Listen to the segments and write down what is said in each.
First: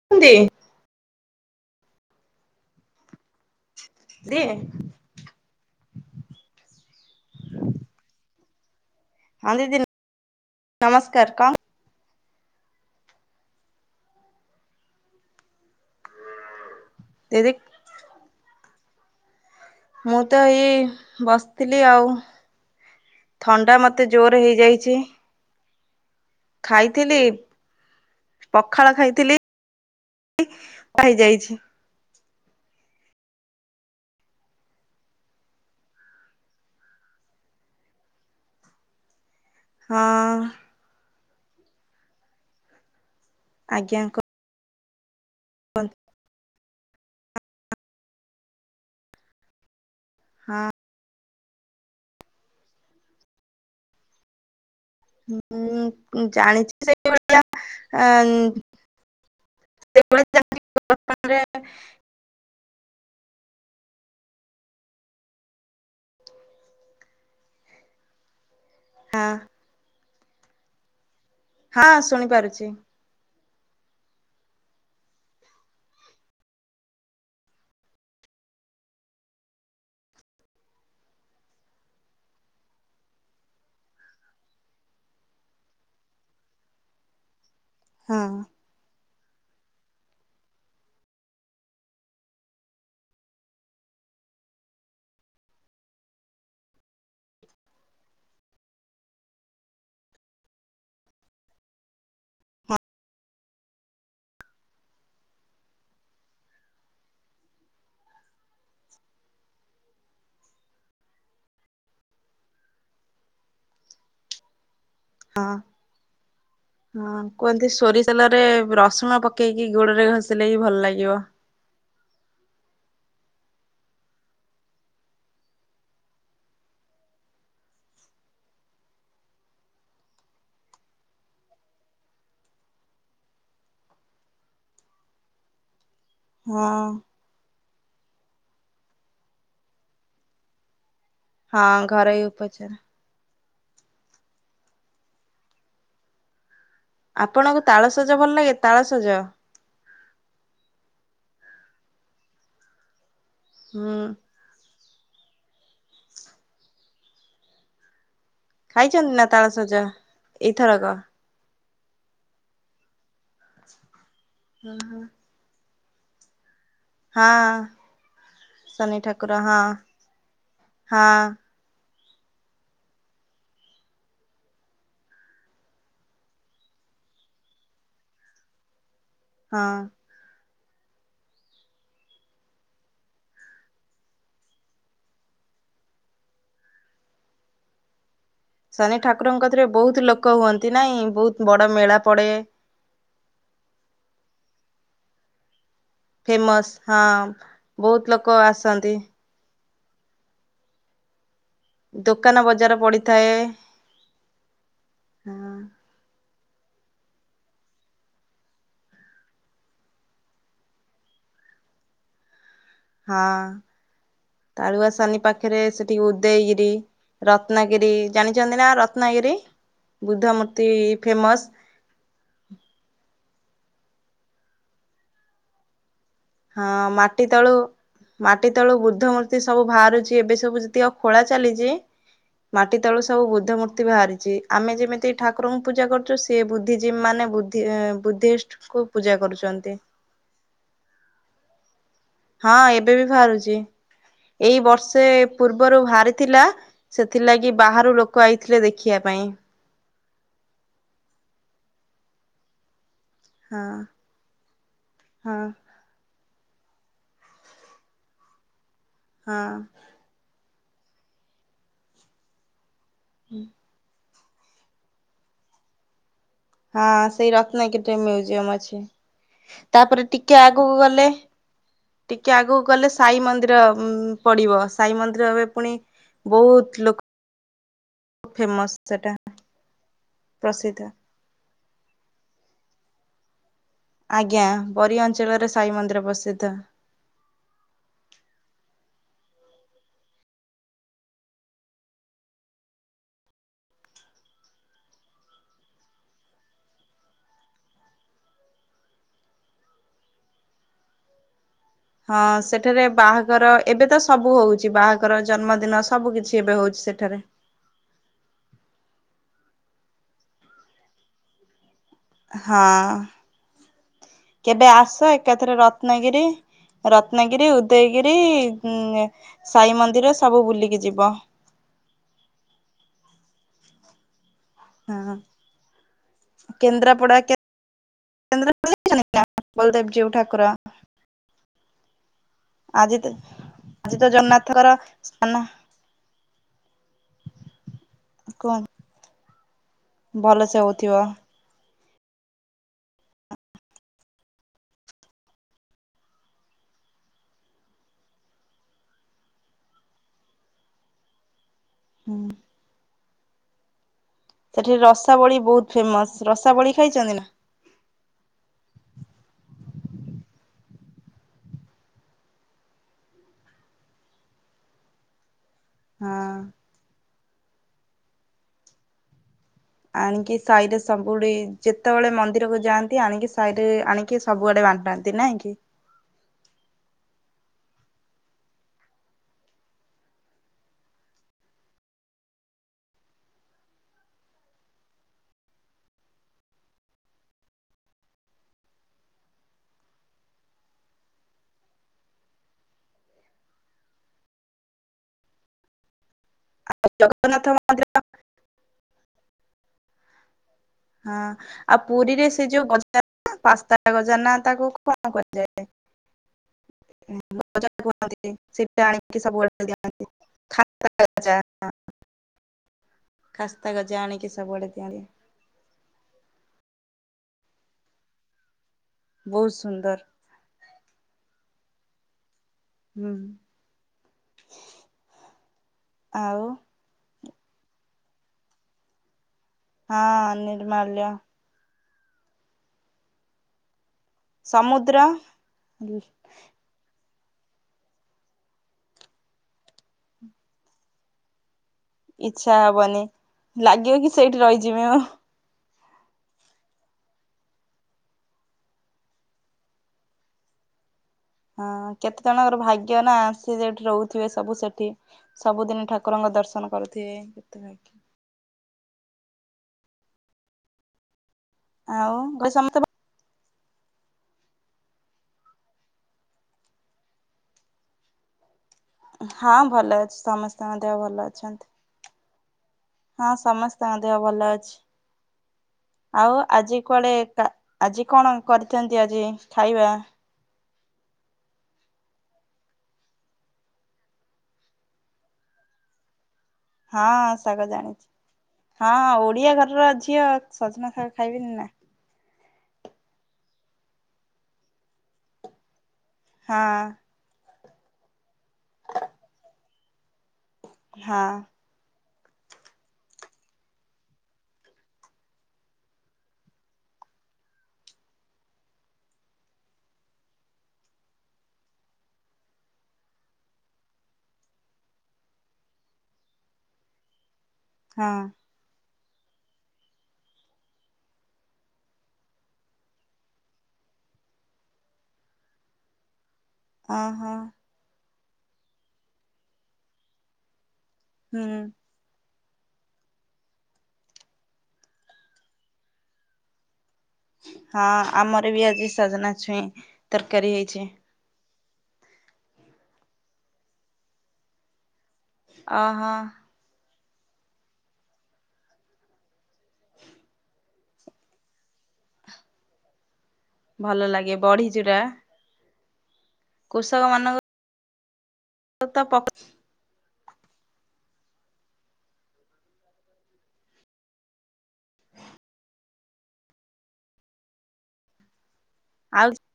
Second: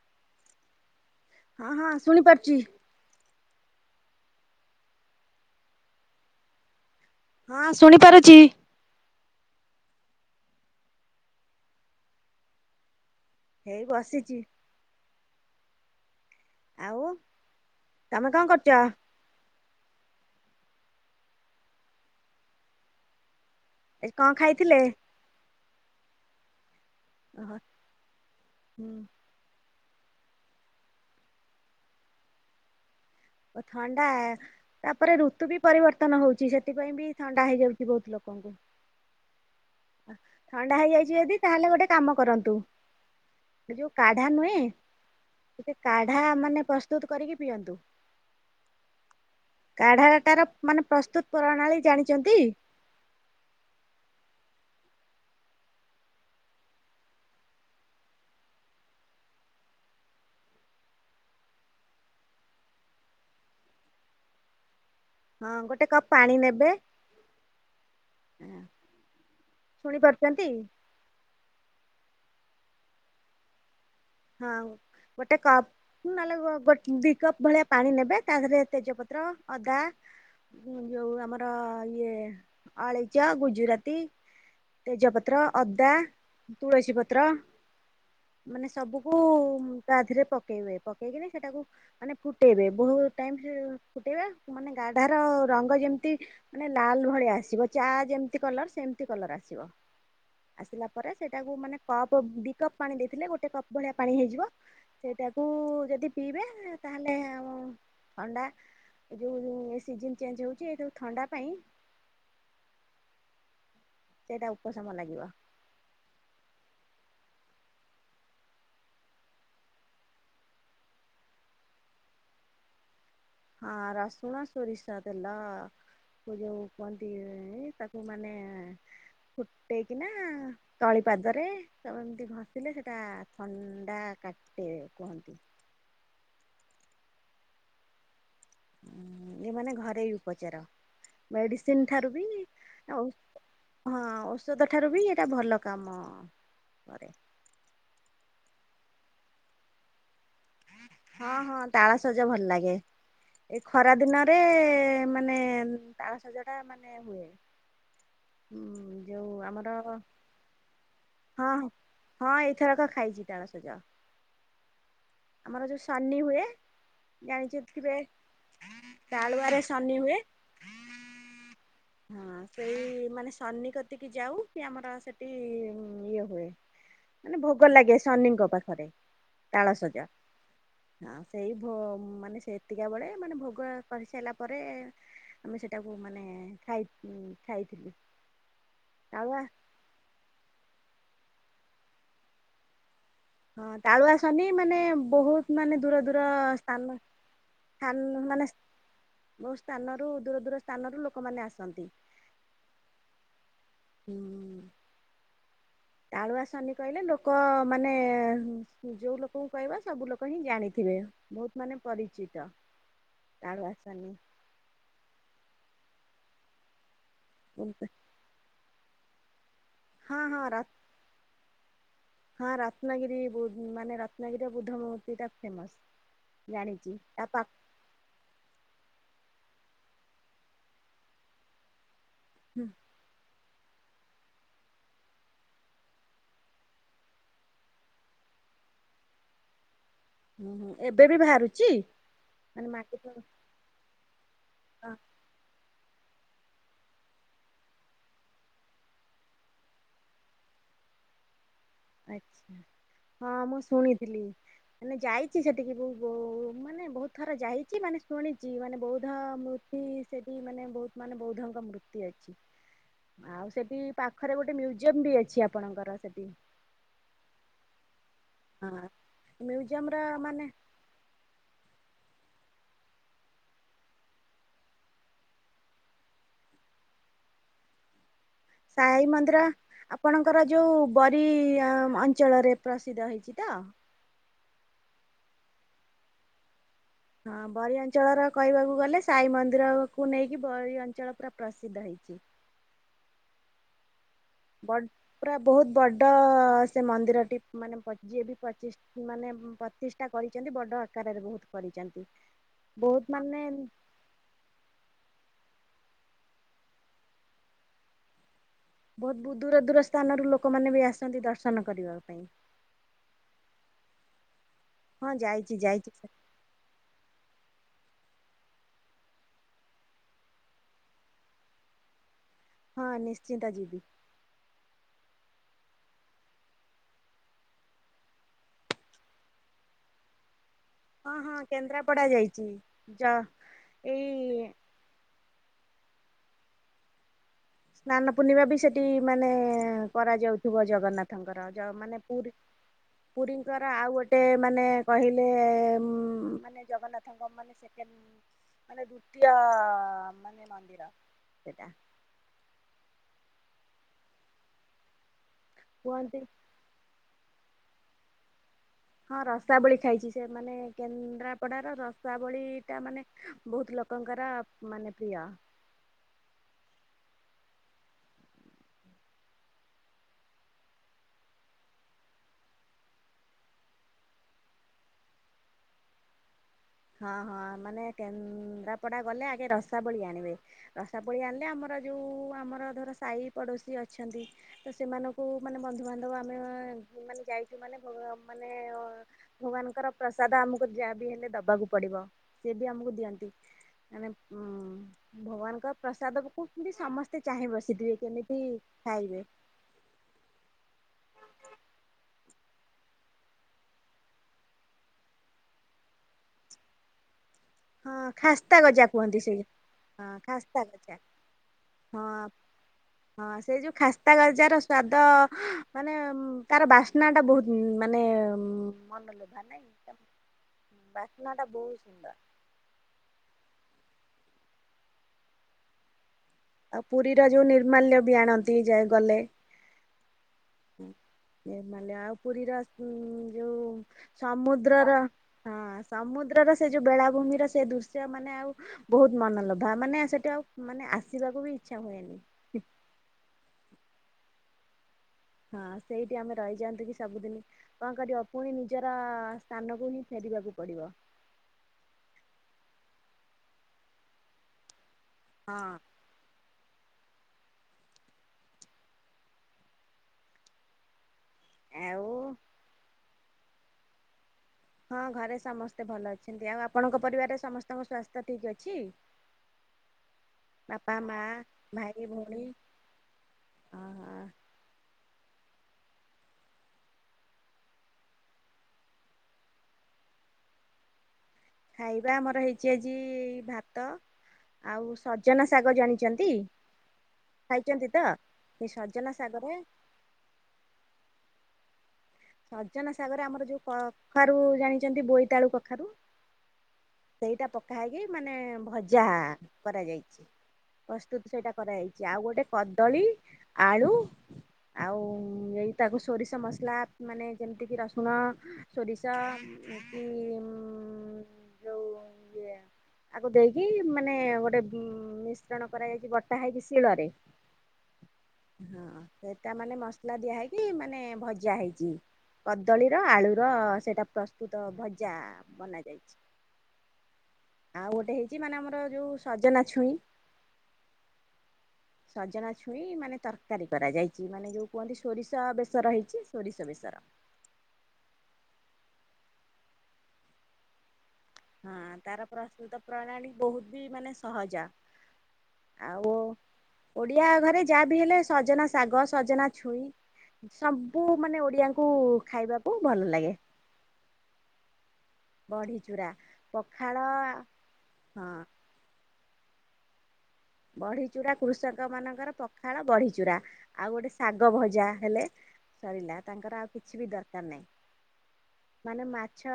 [unintelligible] ହଁ ହଁ, ଶୁଣିପାରୁଚି। ଦେ ହଁ, ଶୁଣି ପାରୁଚି। ହଁ ଦିଦି, ନ ନମସ୍କାର କଁ? ହେଇ ବସିଚି। ଆଉ ତିରିକ୍। ତମେ କଁ କରୁଚ? ମୁଁ ତ ଏଇ ବସଥିଲି ଆଉ, ଥଣ୍ଡା ମତ ଏ ମତେ କଣ ଜୋରେ ଖାଇଥିଲେ? ହେଇଯାଇଚି। ଖାଇଥିଲି, ଓହୋ ପଖାଳ ହୁଁ ଖାଇଥିଲି। ପାଇଯାଇଛି। ଓ ଥଣ୍ଡାଆ। ତା ପରେ ଋତୁ ବି ପରିବର୍ତ୍ତନ ହଉଚି, ସେଥିପାଇଁ ବି ଥଣ୍ଡା ହେଇଯାଉଚି ବହୁତ ଲୋକଙ୍କୁ। ହଁ ଥଣ୍ଡା ହେଇଯାଇଚି ଯଦି, ତାହେଲେ ଗୋଟେ କାମ କରନ୍ତୁ। ଏ ଯୋଉ ଆଜ୍ଞା କାଢା ନୁହେଁ, ଟିକେ କାଢା ମାନେ ପ୍ରସ୍ ପ୍ରସ୍ତୁତୁ କରିକି ପିଅନ୍ତୁ, କାଢାଟାର ହଁ ମାନେ ପ୍ରସ୍ତୁତୁ-। ପ୍ରଣାଳୀ ଜାଣିଚନ୍ତି? ଉଁ ଜାଣିଚି ସେଇଭଳିଆ ଆ ଉଁ [inaudible] ହଁ, ଗୋଟେ କପ୍ ପାଣି ନେବେ। ହଁ। ଶୁଣି ପାରୁଚନ୍ତି? ହଁ ଶୁଣି ପାରୁଚି। ହଁ ଗୋଟେ କପ୍। ହୁଁ ନଲେ ଗୋଟ୍ ଦି କପ୍ ଭଳିଆ ପାଣି ନେବେ ତା ଦେହରେ ତେଜପତ୍ର ଅଦା ଉଁ ଯୋଉ ଆମର ଇଏ ଆଳେଇଚ ଗୁଜୁରାତି ତେଜପତ୍ର ଅଦା ତୁଳସୀ ପତ୍ର। ହଁ। ମାନେ ସବୁକୁ ତା ଦେହରେ ପକେଇବେ ପକେଇକିରି ସେଟାକୁ ମାନେ ଫୁଟେଇବେ ବହୁତ ଟାଇମ୍ ଫୁଟେଇବେ ମାନେ ଗାଢାର ରଙ୍ଗ ଯେମିତି ମାନେ ଲାଲ ଭଳିଆ ଆସିବ ଚା ଯେମିତି କଲର ସେମିତି କଲର ଆସିବ। ଆସିଲା ପରେ ସେଇଟାକୁ ମାନେ କପ ଦି କପ୍ ପାଣି ଦେଇଥିଲେ ଗୋଟେ କପ୍ ଭଳିିଆ ପାଣି ହେଇଯିବ। ସେଇଟାକୁ ଯଦି ପିଇବେ ତାହେଲେ ଆଉ ଥଣ୍ଡା ଏ ଯଉ ଏ ସିଜନ ଚେଞ୍ଜ ହେଉଛି ଏ ଯଉ ଥଣ୍ଡା ପାଇଁ ସେଇଟା ଉପଶମ ଲାଗିବ। ହଁ। ହଁ କୁହନ୍ତି ସୋରିଷ୍ ତେଲରେ ରସୁଣ ପକେଇକି ଗୋଡ ରେ ଘଷିଲେ ହି ଭଲ ଲାଗିବ। ହଁ ରସୁଣ ସୋରିଷ ତେଲ। ଏ ଯୋଉ କୁହନ୍ତି ଏ ତାକୁ ମାନେ ଫୁଟେଇକିନା ତଳିପାଦରେ ତାକୁ ଏମିତି ଘଷିଲେ ସେଟା ଥଣ୍ଡା କାଟେ କୁହନ୍ତି। ହଁ। ଉଁ ଏ ମାନେ ଘରେଇ ଉପଚାର। ମେଡିସିନ୍ ହଁ ଠାରୁ ଘରୋଇ ବି ଉପଚାର ଆଉ ହଁ ଔଷଧ ଠାରୁ ବି ଏଇଟା ଭଲ କାମ କରେ। ଆପଣଙ୍କୁ ତାଳସଜ ଭଲ ଲାଗେ ତାଳସଜ? ହଁ ହଁ ତାଳସଜ ଭଲ ଲାଗେ ଏଇ ଖରା ହୁଁ ଦିନ ରେ ମାନେ ତାଳସଜ ଟା ମାନେ ହୁଏ। ହୁଁ ଖାଇଚନ୍ତି ନା ଯୋଉ ଆମର ତାଳସଜ ଏଇଥରକ? ହଁ ହଁ ଏଇଥରକ ଖାଇଚି ତାଳସଜ। ହୁଁ ହୁଁ। ଆମର ଯୋଉ ସନି ହୁଏ ହଁ ଜାଣିଛଥିବେ ଶନି ଠାକୁର ହଁ ତାଳୁଆରେ ସନି ହୁଏ? ହଁ। ହଁ ସେଇ ମାନେ ସନି କତିକି ଯାଉ କି ଆମର ସେଠି ଇଏ ହୁଏ। ମାନେ ଭୋଗ ଲାଗେ ସନିଙ୍କ ପାଖରେ ହଁ। ତାଳସଜ। ଆଉ ସେଇ ଭ ମାନେ ସେତିକକା ବେଳେ ମାନେ ଭୋଗ କରିସାରିଲା ପରେ ଆମେ ସେଟାକୁ ମାନେ ଖାଇ ଖାଇ ଥିଲୁ। ଶନି ଠାକୁରଙ୍କ ରେ ବହୁତ ଲୋକ ହୁଅନ୍ତି ନାଇଁ? ବହୁତ ବଡ ମେଳା ପଡେ। ହଁ ତାଳୁଆସନି ମାନେ ବହୁତ ମାନେ ଦୂର ଦୂର ଫେମସ୍ ସ୍ଥାନ ହଁ ସ୍ଥା ବହୁତ ଲୋକ ମାନେ ଆସନ୍ତି। ବହୁତ ସ୍ଥାନରୁ ଦୂର ଦୂର ସ୍ଥାନରୁ ଲୋକମାନେ ଆସ ଦୋକାନ ବଜାର ପଡିଥାଏ। ହୁଁ। ହଁ। ତାଳୁଆ ସନି କହିଲେ ଲୋକ ମାନେ ଯେଉଁ ଲୋକୁ କହିବ ସବୁ ଲୋକ ହିଁ ଜାଣିଥିବେ। ବହୁତ ମାନେ ପରିଚିତ। ହଁ। ତାଳୁଆ ଶନି ତାରୁଆ ସନି ପାଖରେ ସେଠି ଉଦେଇଗିରି ହଁ ରତ୍ନାଗିରି ଜାଣିଚନ୍ତି ନା ରତ୍ନାଗିରି? ବୁଦ୍ଧ ହଁ ର ମୂର୍ତ୍ତି ଫେମସ୍। ହଁ ରତ୍ନଗିରି ବୁ ମାନେ ରତ୍ନଗିରିରେ ବୁଦ୍ଧ ମୂର୍ତ୍ତି ଟା ଫେମସ୍। ହଁ ଜାଣିଛି ତା ମାଟି ପା ତଳୁ ମାଟି ତଳୁ ବୃଦ୍ଧ ମୂର୍ତ୍ତି ସବୁ ବାହାରୁଚି। ଏବେ ସବୁ ଯେତିକ ଖୋଳା ଚାଲିଚି ମାଟି ତଳୁ ସବୁ ବୁଦ୍ଧ ମୂର୍ ର୍ତ୍ତି ହାରିଚି ଆମେ ଯେମିତି ଠାକୁରଙ୍କୁ ପୂଜା କରୁଚେ ସିଏ ବୁଦ୍ଧିଜୀବୀ ମାନେ ବଦ୍ଧି ଉଁ ବୁଦ୍ଧିଷ୍ଟ ସ୍କୁ କୁ ପୂଜା କରୁଚନ୍ତି। ଉଁ ହୁଁଏବେ ବି ବାହାରୁଚି? ହଁ ଏବେ ବି ବାହାରୁଚି। ଏଇ ହଁ ବର୍ଷେ ପୂର୍ ର୍ବରୁ ଭାହାରିଥିଲା। ସେଥିଲାଗି ବାହାରୁ ଲୋକ ଆଇଥିଲେ ଦେଖିଆ ପାଇଁ। ଆଚ୍ଛା। ହଁ ମୁଁ ଶୁଣିଥିଲି। ମାନେ ହଁ ଯାଇଚି ସେଠିକି ବୋ ଓ ମାନେ ବହୁତ ଥର ଯାଇଚି ମାନେ ଶୁଣିଚି ମାନେ ବୌଦ୍ଧ ହଁ ମୂର୍ତ୍ତି ସେଟି ମାନେ ବହୁତ୍ ମାନେ ବୌଦ୍ଧଙ୍କ ମୂର୍ତ୍ତି ଅଛି। ଆଉ ସେଟି ପାଖରେ ଗୋଟେ ମ୍ୟୁଜିୟମ ବି ଅଛି। ଆପଣଙ୍କର ସେଟି। ହଁ ସେଇ ରତ୍ନଗିରି ଟେ ମ୍ୟୁଜିୟମ ହଁ ଅଛି। ମ୍ୟୁଜିୟମ ର ତାପରେ ଟିକେ ମାନେ ଆଗୁକୁ ଗଲେ ଟିକେ ଆଗୁକୁ ଗଲେ ସାଇ ମନ୍ଦିର ଉଁ ପଡିବ। ସାଇ ମନ୍ଦିର ଏବେ ପୁଣି ବହୁତ ଲୋକ୍ ଫେମସ୍। ସାଇ ମନ୍ଦିର ଆପଣଙ୍କର ଯୋଉ ପ୍ରସିଦ୍ଧ। ବ ରୀ ଅ ମଞ୍ଚଳରେ ପ୍ରସିଦ୍ଧ ହେଇଚି ତ? ଆଜ୍ଞା। ବରି ଅଞ୍ଚଳରେ ସାଇ ମନ୍ଦିର ପ୍ରସିଦ୍ଧ। ହଁ ବରି ଅଞ୍ଚଳର କହିବାକୁ ଗଲେ ସାଇ ମନ୍ଦିରକୁ ନେଇକି ବରି ଅଞ୍ଚଳ ପୁରା ପ୍ରସିଦ୍ଧ ହେଇଚି। ବଡ୍ ପୁରା ବହୁତ ବଡ଼ ସେ ମନ୍ଦିରଟି। ମାନେ ପ ଯିଏ ବି ପଚିଶ୍ ମା ନେ ପ୍ରତିଷ୍ଠା କରିଚନ୍ତି ବଡ ଆକାରରେ ବହୁତ କରିଚନ୍ତି। ହଁ ସେଠାରେ ବାହାଘର ଏବେ ତ ସବୁ ହୋଉଚି ବାହାଘର, ଜନ୍ମଦିନ ସବୁ କିଛି ଏବେ ହୋଉଚି ସେଠାରେ। ବୋହୁତ ବେହୁତ ଦୂର ଦୂର ସ୍ଥାନରୁ ଲୋକମାନେ ବି ଆସନ୍ତି ଦର୍ଶନ କରିବା ପାଇଁ। ହଁ କେବେ ଆସ ହଁ ଯାଇଛି ଏକାଥରେ ଯାଇଛି ରତ୍ନଗିରି ରତ୍ନଗିରି, ଉଦୟଗିରି ଉଁ ଆ ସାଇ ମନ୍ଦିର ସବୁ ବୁଲିକି ଯିବ। ହଁ ନିଶ୍ଚିନ୍ତ ଯିବି। ହଁ ହଁ। କେନ୍ଦ୍ରାପଡ଼ା କେ [unintelligible] ଦେଖିଚନ୍ତି ନା? ବଲଦେବଜିଉ ଠାକୁର। ହଁ ହଁ କେନ୍ଦ୍ରାପଡା ଯାଇ ଆଜି ତ ଆଜି ତ ଜନ୍ନାଥଙ୍କର ସ୍ଥାନ ସ୍ନାନ ପୂର୍ଣ୍ଣିମା ବି ସେଟି ମାନେ ଭଲସେ କରାଯାଉଥିବ ହଉଥିବ ଜଗନ୍ନାଥଙ୍କର ଯ ମାନେ ପୁରୀ ପୁରୀଙ୍କର ଆଉ ଗୋଟେ ମାନେ କହିଲେ ମ୍ ମାନେ ଜଗନ୍ନାଥଙ୍କ ମାନେ ସେଣ୍ଡ ମାନେ ଦ୍ଵିତୀୟ ମାନେ ମନ୍ଦିର ସେଇଟା। ହୁଁ। ସେଠି ରସାବଳି ବହୁତ ଫେମସ୍। କୁହନ୍ତି ରସାବଳି ଖାଇଛନ୍ତି ନା? ହଁ ରସାବଳି ଖାଇଚି। ସେ ମାନେ କେନ୍ଦ୍ରାପଡାର ରସାବଳି ଟା ମାନେ ବହୁତ ଲୋକଙ୍କର ମାନେ ପ୍ରିୟ। ହଁ। ଆଣିକି ସାହି ରେ ସବୁ ଡ଼ି ଯେତେବେଳେ ମନ୍ଦିରକୁ ଯାଆନ୍ତି ଆଣିକି ସାହିରେ ଆଣିକି। ସବୁଆଡେ ବାଣ୍ଟାନ୍ତି ନାଇଁ କି? ହଁ ହଁ ମାନେ କେନ୍ଦ୍ରାପଡ଼ା ଗଲେ ଆଗେ ରସାବଳି ଆଣିବେ। ରସା ବଳି ଆଣିଲେ ଆମର ଯୋଉ ଆମର ଧର ସାହି ପଡ଼ୋଶୀ ଅଛନ୍ତି। ତ ସେମାନଙ୍କୁ ମାନେ ବନ୍ଧୁବାନ୍ଧବ ଆମେ ମାନେ ଯାଇଛୁ ମାନେ ମାନେ। ଭଗବାନଙ୍କର ପ୍ରସାଦ ଆମକୁ ଯାହା ବି ହେଲେ ଦବାକୁପଡିବ। ପଡ଼ିବ ସେି ବି ଆମକୁ ଦିଅନ୍ତି ମାନେ ଭଗବାନଙ୍କ ପ୍ରସାଦକୁ। ଏମିତି ସମସ୍ତେ ଜଗନ୍ନାଥ ଚାହିଁ ମନ୍ଦିର ବସିଥିବେ କେମିତି ଖାଇବେ। ହଁ ଆଉ ପୁରୀରେ ସେ ଯୋଉ ଗଜା ପାସ୍ତା ଗଜା ନା ତାକୁ କଣ କୁହାଯାଏ? ହ ହଁ କୁନ୍ତି ଖାସ୍ତା ଗଜା ସେଟା କୁହନ୍ତି ଆଣିକି ସେଇ ସବୁଡ ଦିଅନ୍ତି ହଁ ଖାସ୍ତା ଖା ଗଜା [unintelligible] ହଁ ହଁ ସେ ଯୋଉ ଗଜା ଖାସ୍ତା ଆଣିକି ଗଜାର ସବୁଆଡେ ଦିଅନ୍ତି ସ୍ୱାଦ। ମାନେ ତାର ବାସ୍ନା ଟା ବହୁତ ମାନେ। ମନ ଲୋଭା ବହୁତ ନାହିଁ ସୁନ୍ଦର। ବାସ୍ନା ଟା ବହୁତ ସୁନ୍ଦର। ହୁଁ ଆଉ। ଆଉ ପୁରୀର ଯୋଉ ନିର୍ମାଲ୍ୟ ବି ଆଣନ୍ତି ଯାଏ ଗଲେ। ହଁ ନିର୍ମାଲ୍ୟ। ନିର୍ମାଲ୍ୟ ଆଉ ପୁରୀର ଯୋଉ। ସମୁଦ୍ରର ସମୁଦ୍ର ହଁ ସମୁଦ୍ରର। ସେ ଯୋଉ ବେଳାଭୂମିର ସେ ଦୃଶ୍ୟ ମାନେ ଆଉ ବହୁତ ମନଲୋଭା ମାନେ ସେଠି ଆଉ। ମାନେ ଆସିବାକୁ ବି ଇଚ୍ଛା ହୁଏନି। ଇଚ୍ଛା ହବନି ଲାଗିବ କି ସେଇଠି ରହିଯିବିମ। ହଁ ସେଇଠି ଆମେ ରହିଯାଆନ୍ତୁ କି ସବୁଦିନ। କଣ କରିବ ପୁଣି ନିଜର ସ୍ଥାନକୁ ହିଁ ଫେରିବାକୁ ପଡିବ। ହଁ କେତେ ଜଣଙ୍କର ଭାଗ୍ୟ ନା ଆସି ସେଠି ରହୁଥିବେ ସବୁ ସେଠି ହଁ ସବୁଦିନ ଠା। ଠକୁରଙ୍କ ଦର୍ଶନ କରୁଥିବେ। ଆଉ ଘରେ ସମସ୍ତେ ଭଲ ହଁ ଘରେ ସମସ୍ତେ ଭଲ ଅଛନ୍ତି। ଆଉ ଆପଣଙ୍କ ପରିବାରରେ ସମସ୍ତଙ୍କ ସ୍ୱାସ୍ଥ୍ୟ ଠିକ୍ ଅଛି। ହଁ ଭଲ ଅଛି ସମସ୍ତେଙ୍କ ବାପା ଦେହ ମା ଭଲ ଅଛନ୍ତି। ଭାଇ ଭଉଣୀ। ହଁ ସମସ୍ତଙ୍କ ଦେହ ଓହୋ ଭଲ ଅଛି। ଆଉ ଆଜି କୁଆଡେ ଆଜି କଣ କରିଥାନ୍ତି ଆଜି ଖାଇବା? ଖାଇବା ଆମର ହେଇଛି ଆଜି ଭାତ। ଆଉ ସଜନା ଶାଗ ଜାଣିଛନ୍ତି। ହଁ ଶାଗ ଖାଇଛନ୍ତି ତ ଜାଣିଚି ସେ ସଜନା ହଁ ଓଡିଆ ଶାଗରେ ଘରର ଝିଅ ସଜମା ଶାଗ ଖାଇବିନି ନା। ସଜନ ସାଗର ରେ ଆମର ଯେଉଁ କଖାରୁ ଜାଣିଛନ୍ତି। ବୋଇତାଳୁ କଖାରୁ ହଁ। ସେଇଟା ପକା ହେକି ମାନେ ଭଜା କରାଯାଇଚି। ହଁ ପ୍ରସ୍ତୁତ ସେଇଟା କରାଯାଇଚି। ଆଉ ଗୋଟେ କଦଳୀ ଆଳୁ ଆଉ ଏଇ ଟାକୁ ସୋରିଷ ମସଲା ମାନେ ଯେମିତିକି ରସୁଣ ସୋରିଷ ଯୋଉ ଇଏ ଆକୁ ଦେଇକି ମାନେ ଗୋଟେ ଉ ମିଶ୍ରଣ କରାଯାଇଚି ବଟା ହେଇକି ଶିଳରେ। ହଁ। ହଁ ସେଟା ମାନେ ମସଲା ଦିଆ ହେଇକି ମାନେ ଭଜା ହେଇଚି। କଦଳୀର ଆଳୁର ସେଇଟା ପ୍ରସ୍ତୁତ ଭଜା ବନା ଯାଇଚି। ଓ ହଁ ଆଉ ଗୋଟେ ହେଇଛି ମାନେ ଆମର ଯୋଉ ସଜନା ଛୁଇଁ। ହୁଁ ସଜନା ଛୁଇଁ ମାନେ ତରକାରୀ କରାଯାଇଛି। ମାନେ ଯୋଉ କୁହନ୍ତି ସୋରିଷ ବେସର ହେଇଛି ସୋରିଷ ବେସର। ହଁ ଆମର ବି ଆଜି ସାଜନା ଛୁଇଁ ତରକାରୀ ହେଇଛି। ହଁ ତାର ପ୍ରସ୍ତୁତ ପ୍ରଣାଳୀ ବହୁତ ବି ମାନେ ସହଜ। ଆଉ ଅହୋ ଓଡିଆ ଘରେ ଯାହା ବିି ହେଲେ ସଜନା ଶାଗ ସଜନା ଛୁଇଁ ସବୁ ମାନେ ଓଡିଆଙ୍କୁ ଖାଇବାକୁ ଭଲ ଲାଗେ। ଭଲ ଲାଗେ ବଢି ଚୂୁରା। ବଢ଼ି ଚୂୁରା ପଖାଳ ମାନଙ୍କ [unintelligible] ବଢ଼ିଚୂୁରା କୃଷକମାନାନଙ୍କର ପଖାଳ ବଢ଼ିଚୂୁରା। ଆଉ ଗୋଟେ ଶାଗ ଭଜା ହେଲେ ସରିଲା ତାଙ୍କର ଆଉ କିଛି ବି ଦରକାର ନାହିଁ। ମାନେ ଆଉ ମାଛ ଛ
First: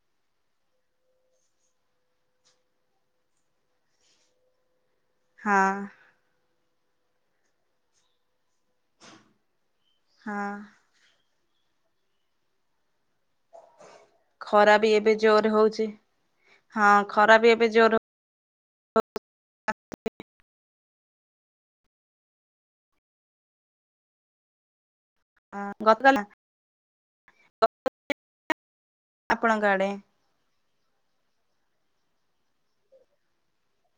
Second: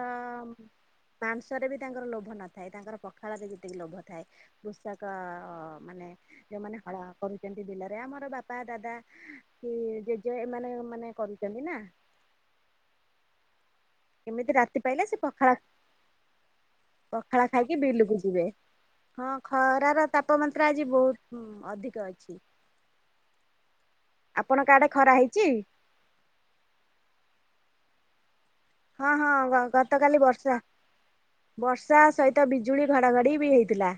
ମାଂସରେ ବି ତାଙ୍କର ଲୋଭ ନଥାଏ। ତାଙ୍କର ପଖାଳରେ ଯେତିକି ଲୋଭ ଥାଏ। କୃଷକ ହଁ ଯୋଉମାନେ ହଳ କରୁଛନ୍ତି ବିଲରେ ଆମର ବାପା ଦାଦା କି ଜେଜେ ହଁ ଏମାନେ ମାନେ କରୁଛନ୍ତି ନା। କେମିତି ଖରା ରାତି ବି ପାଇଲେ ଏବେ ସେ ପଖାଳ ଜୋର ହଉଛି। ହଁ ଖରା ପଖାଳ ବି ଏବେ ଖାଇକି ଜୋର ବିଲକୁ ଯିବେ। ହଁ ଖରାର ତାପମାତ୍ରା ଆଜି ବହୁତ ଉଁ ଅଧିକ ଅଛି। ଆପଣଙ୍କ ଆଡେ ଖରା ହେଇଛି? ଗତଲା ହଁ ହଁ ଆପଣଙ୍କ ଆଡେ ଗତକାଲି ବର୍ଷା ବର୍ଷା ସହିତ ବିଜୁଳି ଘଡଘଡି ବି ହେଇଥିଲା।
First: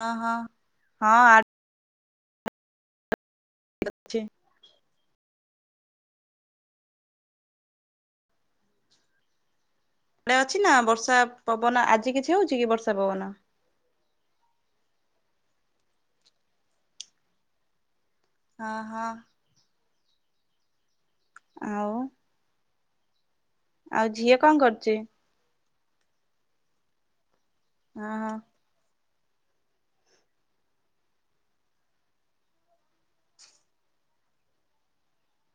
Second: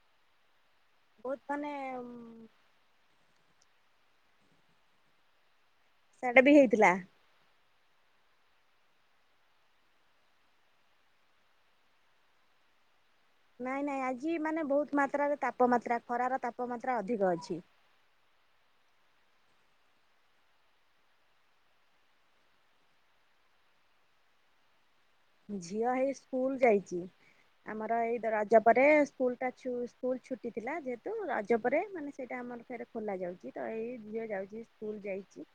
ହଁ ହଁ ହଁ ଆ ବହୁତ ମାନେ ଉଁ [inaudible] ସାଡେ ବି ହେଇଥିଲା। ଣେ ଅଛି ନା ବର୍ଷା ପବନ ଆଜି କିଛି ହୋଉଛି କି ବର୍ଷା ପବନ? ନାଇଁ ନାଇଁ ଆଜି ମାନେ ବହୁତ ମାତ୍ରାରେ ତାପମାତ୍ରା ଖରାର ତାପମାତ୍ରା ଅଧିକ ଅଛି। ଅ ହ ଆଉ ଆଉ ଝିଅ କଣ କରୁଛି? ଝିଅ ହେଇ ସ୍କୁଲ ଯାଇଛି। ଆମର ହଁ ଏଇ ହଁ ଦରଜ ପରେ ସ୍କୁଲତା ସ୍କୁଲ୍ ଛୁଟି ଥିଲା ଯେହେତୁ ରଜ ପରେ ମାନେ ସେଇଟା ଆମର ଫେର ଖୋଲା ଯାଉଛି ତ ଏଇ ଝିଅ ଯାଉଛି ସ୍କୁଲ ଯାଇଛି।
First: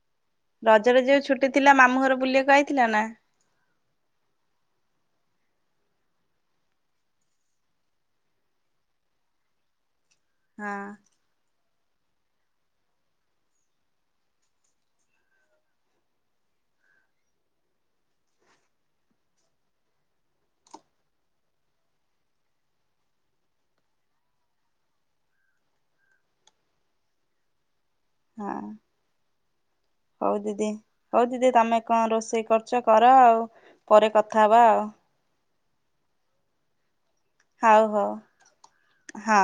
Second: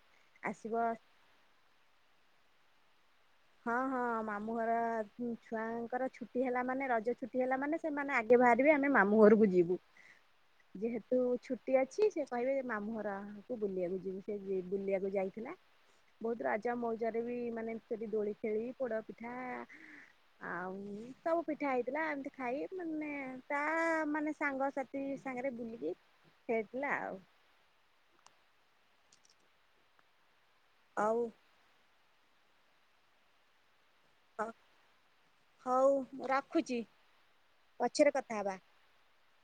ଆସିବ ରଜରେ ଯୋଉ ଛୁଟି ଥିଲା ମାମୁଁ ଘର ବୁଲିଆକୁ ଆଇଥିଲ ନା? ହଁ ହଁ ମାମୁଁ ଘର ଛୁଆଙ୍କର ଛୁଟି ହେଲା ମାନେ ରଜ ଛୁଟି ହେଲା ମାନେ ସେମାନେ ଆଗେ ବାହାରିବେ ଆମେ ମାମୁଁ ଘରକୁ ଯିବୁ। ହଁ ଯେହେତୁ ଛୁ ଟି ଅଛି ସେ କହିବେ ମାମୁଁର କୁ ବୁଲିଆକୁ ଯିବୁ ସେ ବୁଲିଆକୁ ଯାଇଥିଲା। ବହୁତ ରାଜା ମୌଜାରେ ବି ମାନେ ସେଠି ଦୋଳି ଖେଳି ପୋଡପିଠା ଆଉ ସବୁ ପିଠା ହେଇଥିଲା ଏମିତି ଖାଇ ମାନେ ତା ମାନେ ସାଙ୍ଗସଥି ଥି ସାଙ୍ଗରେ ବୁଲିକି ଖେଳିଥିଲା ଆଉ। ହୁଁ ହୋଉ ଦିଦି ଆଉ ହୋଉ ଦିଦି ତମେ କଣ ରୋଷେଇ କରୁଛ କର ଆଉ ପରେ କଥା ହବା ଆଉ। ହଉ ରଖୁଚି। ହଉ ହଉ ହଁ।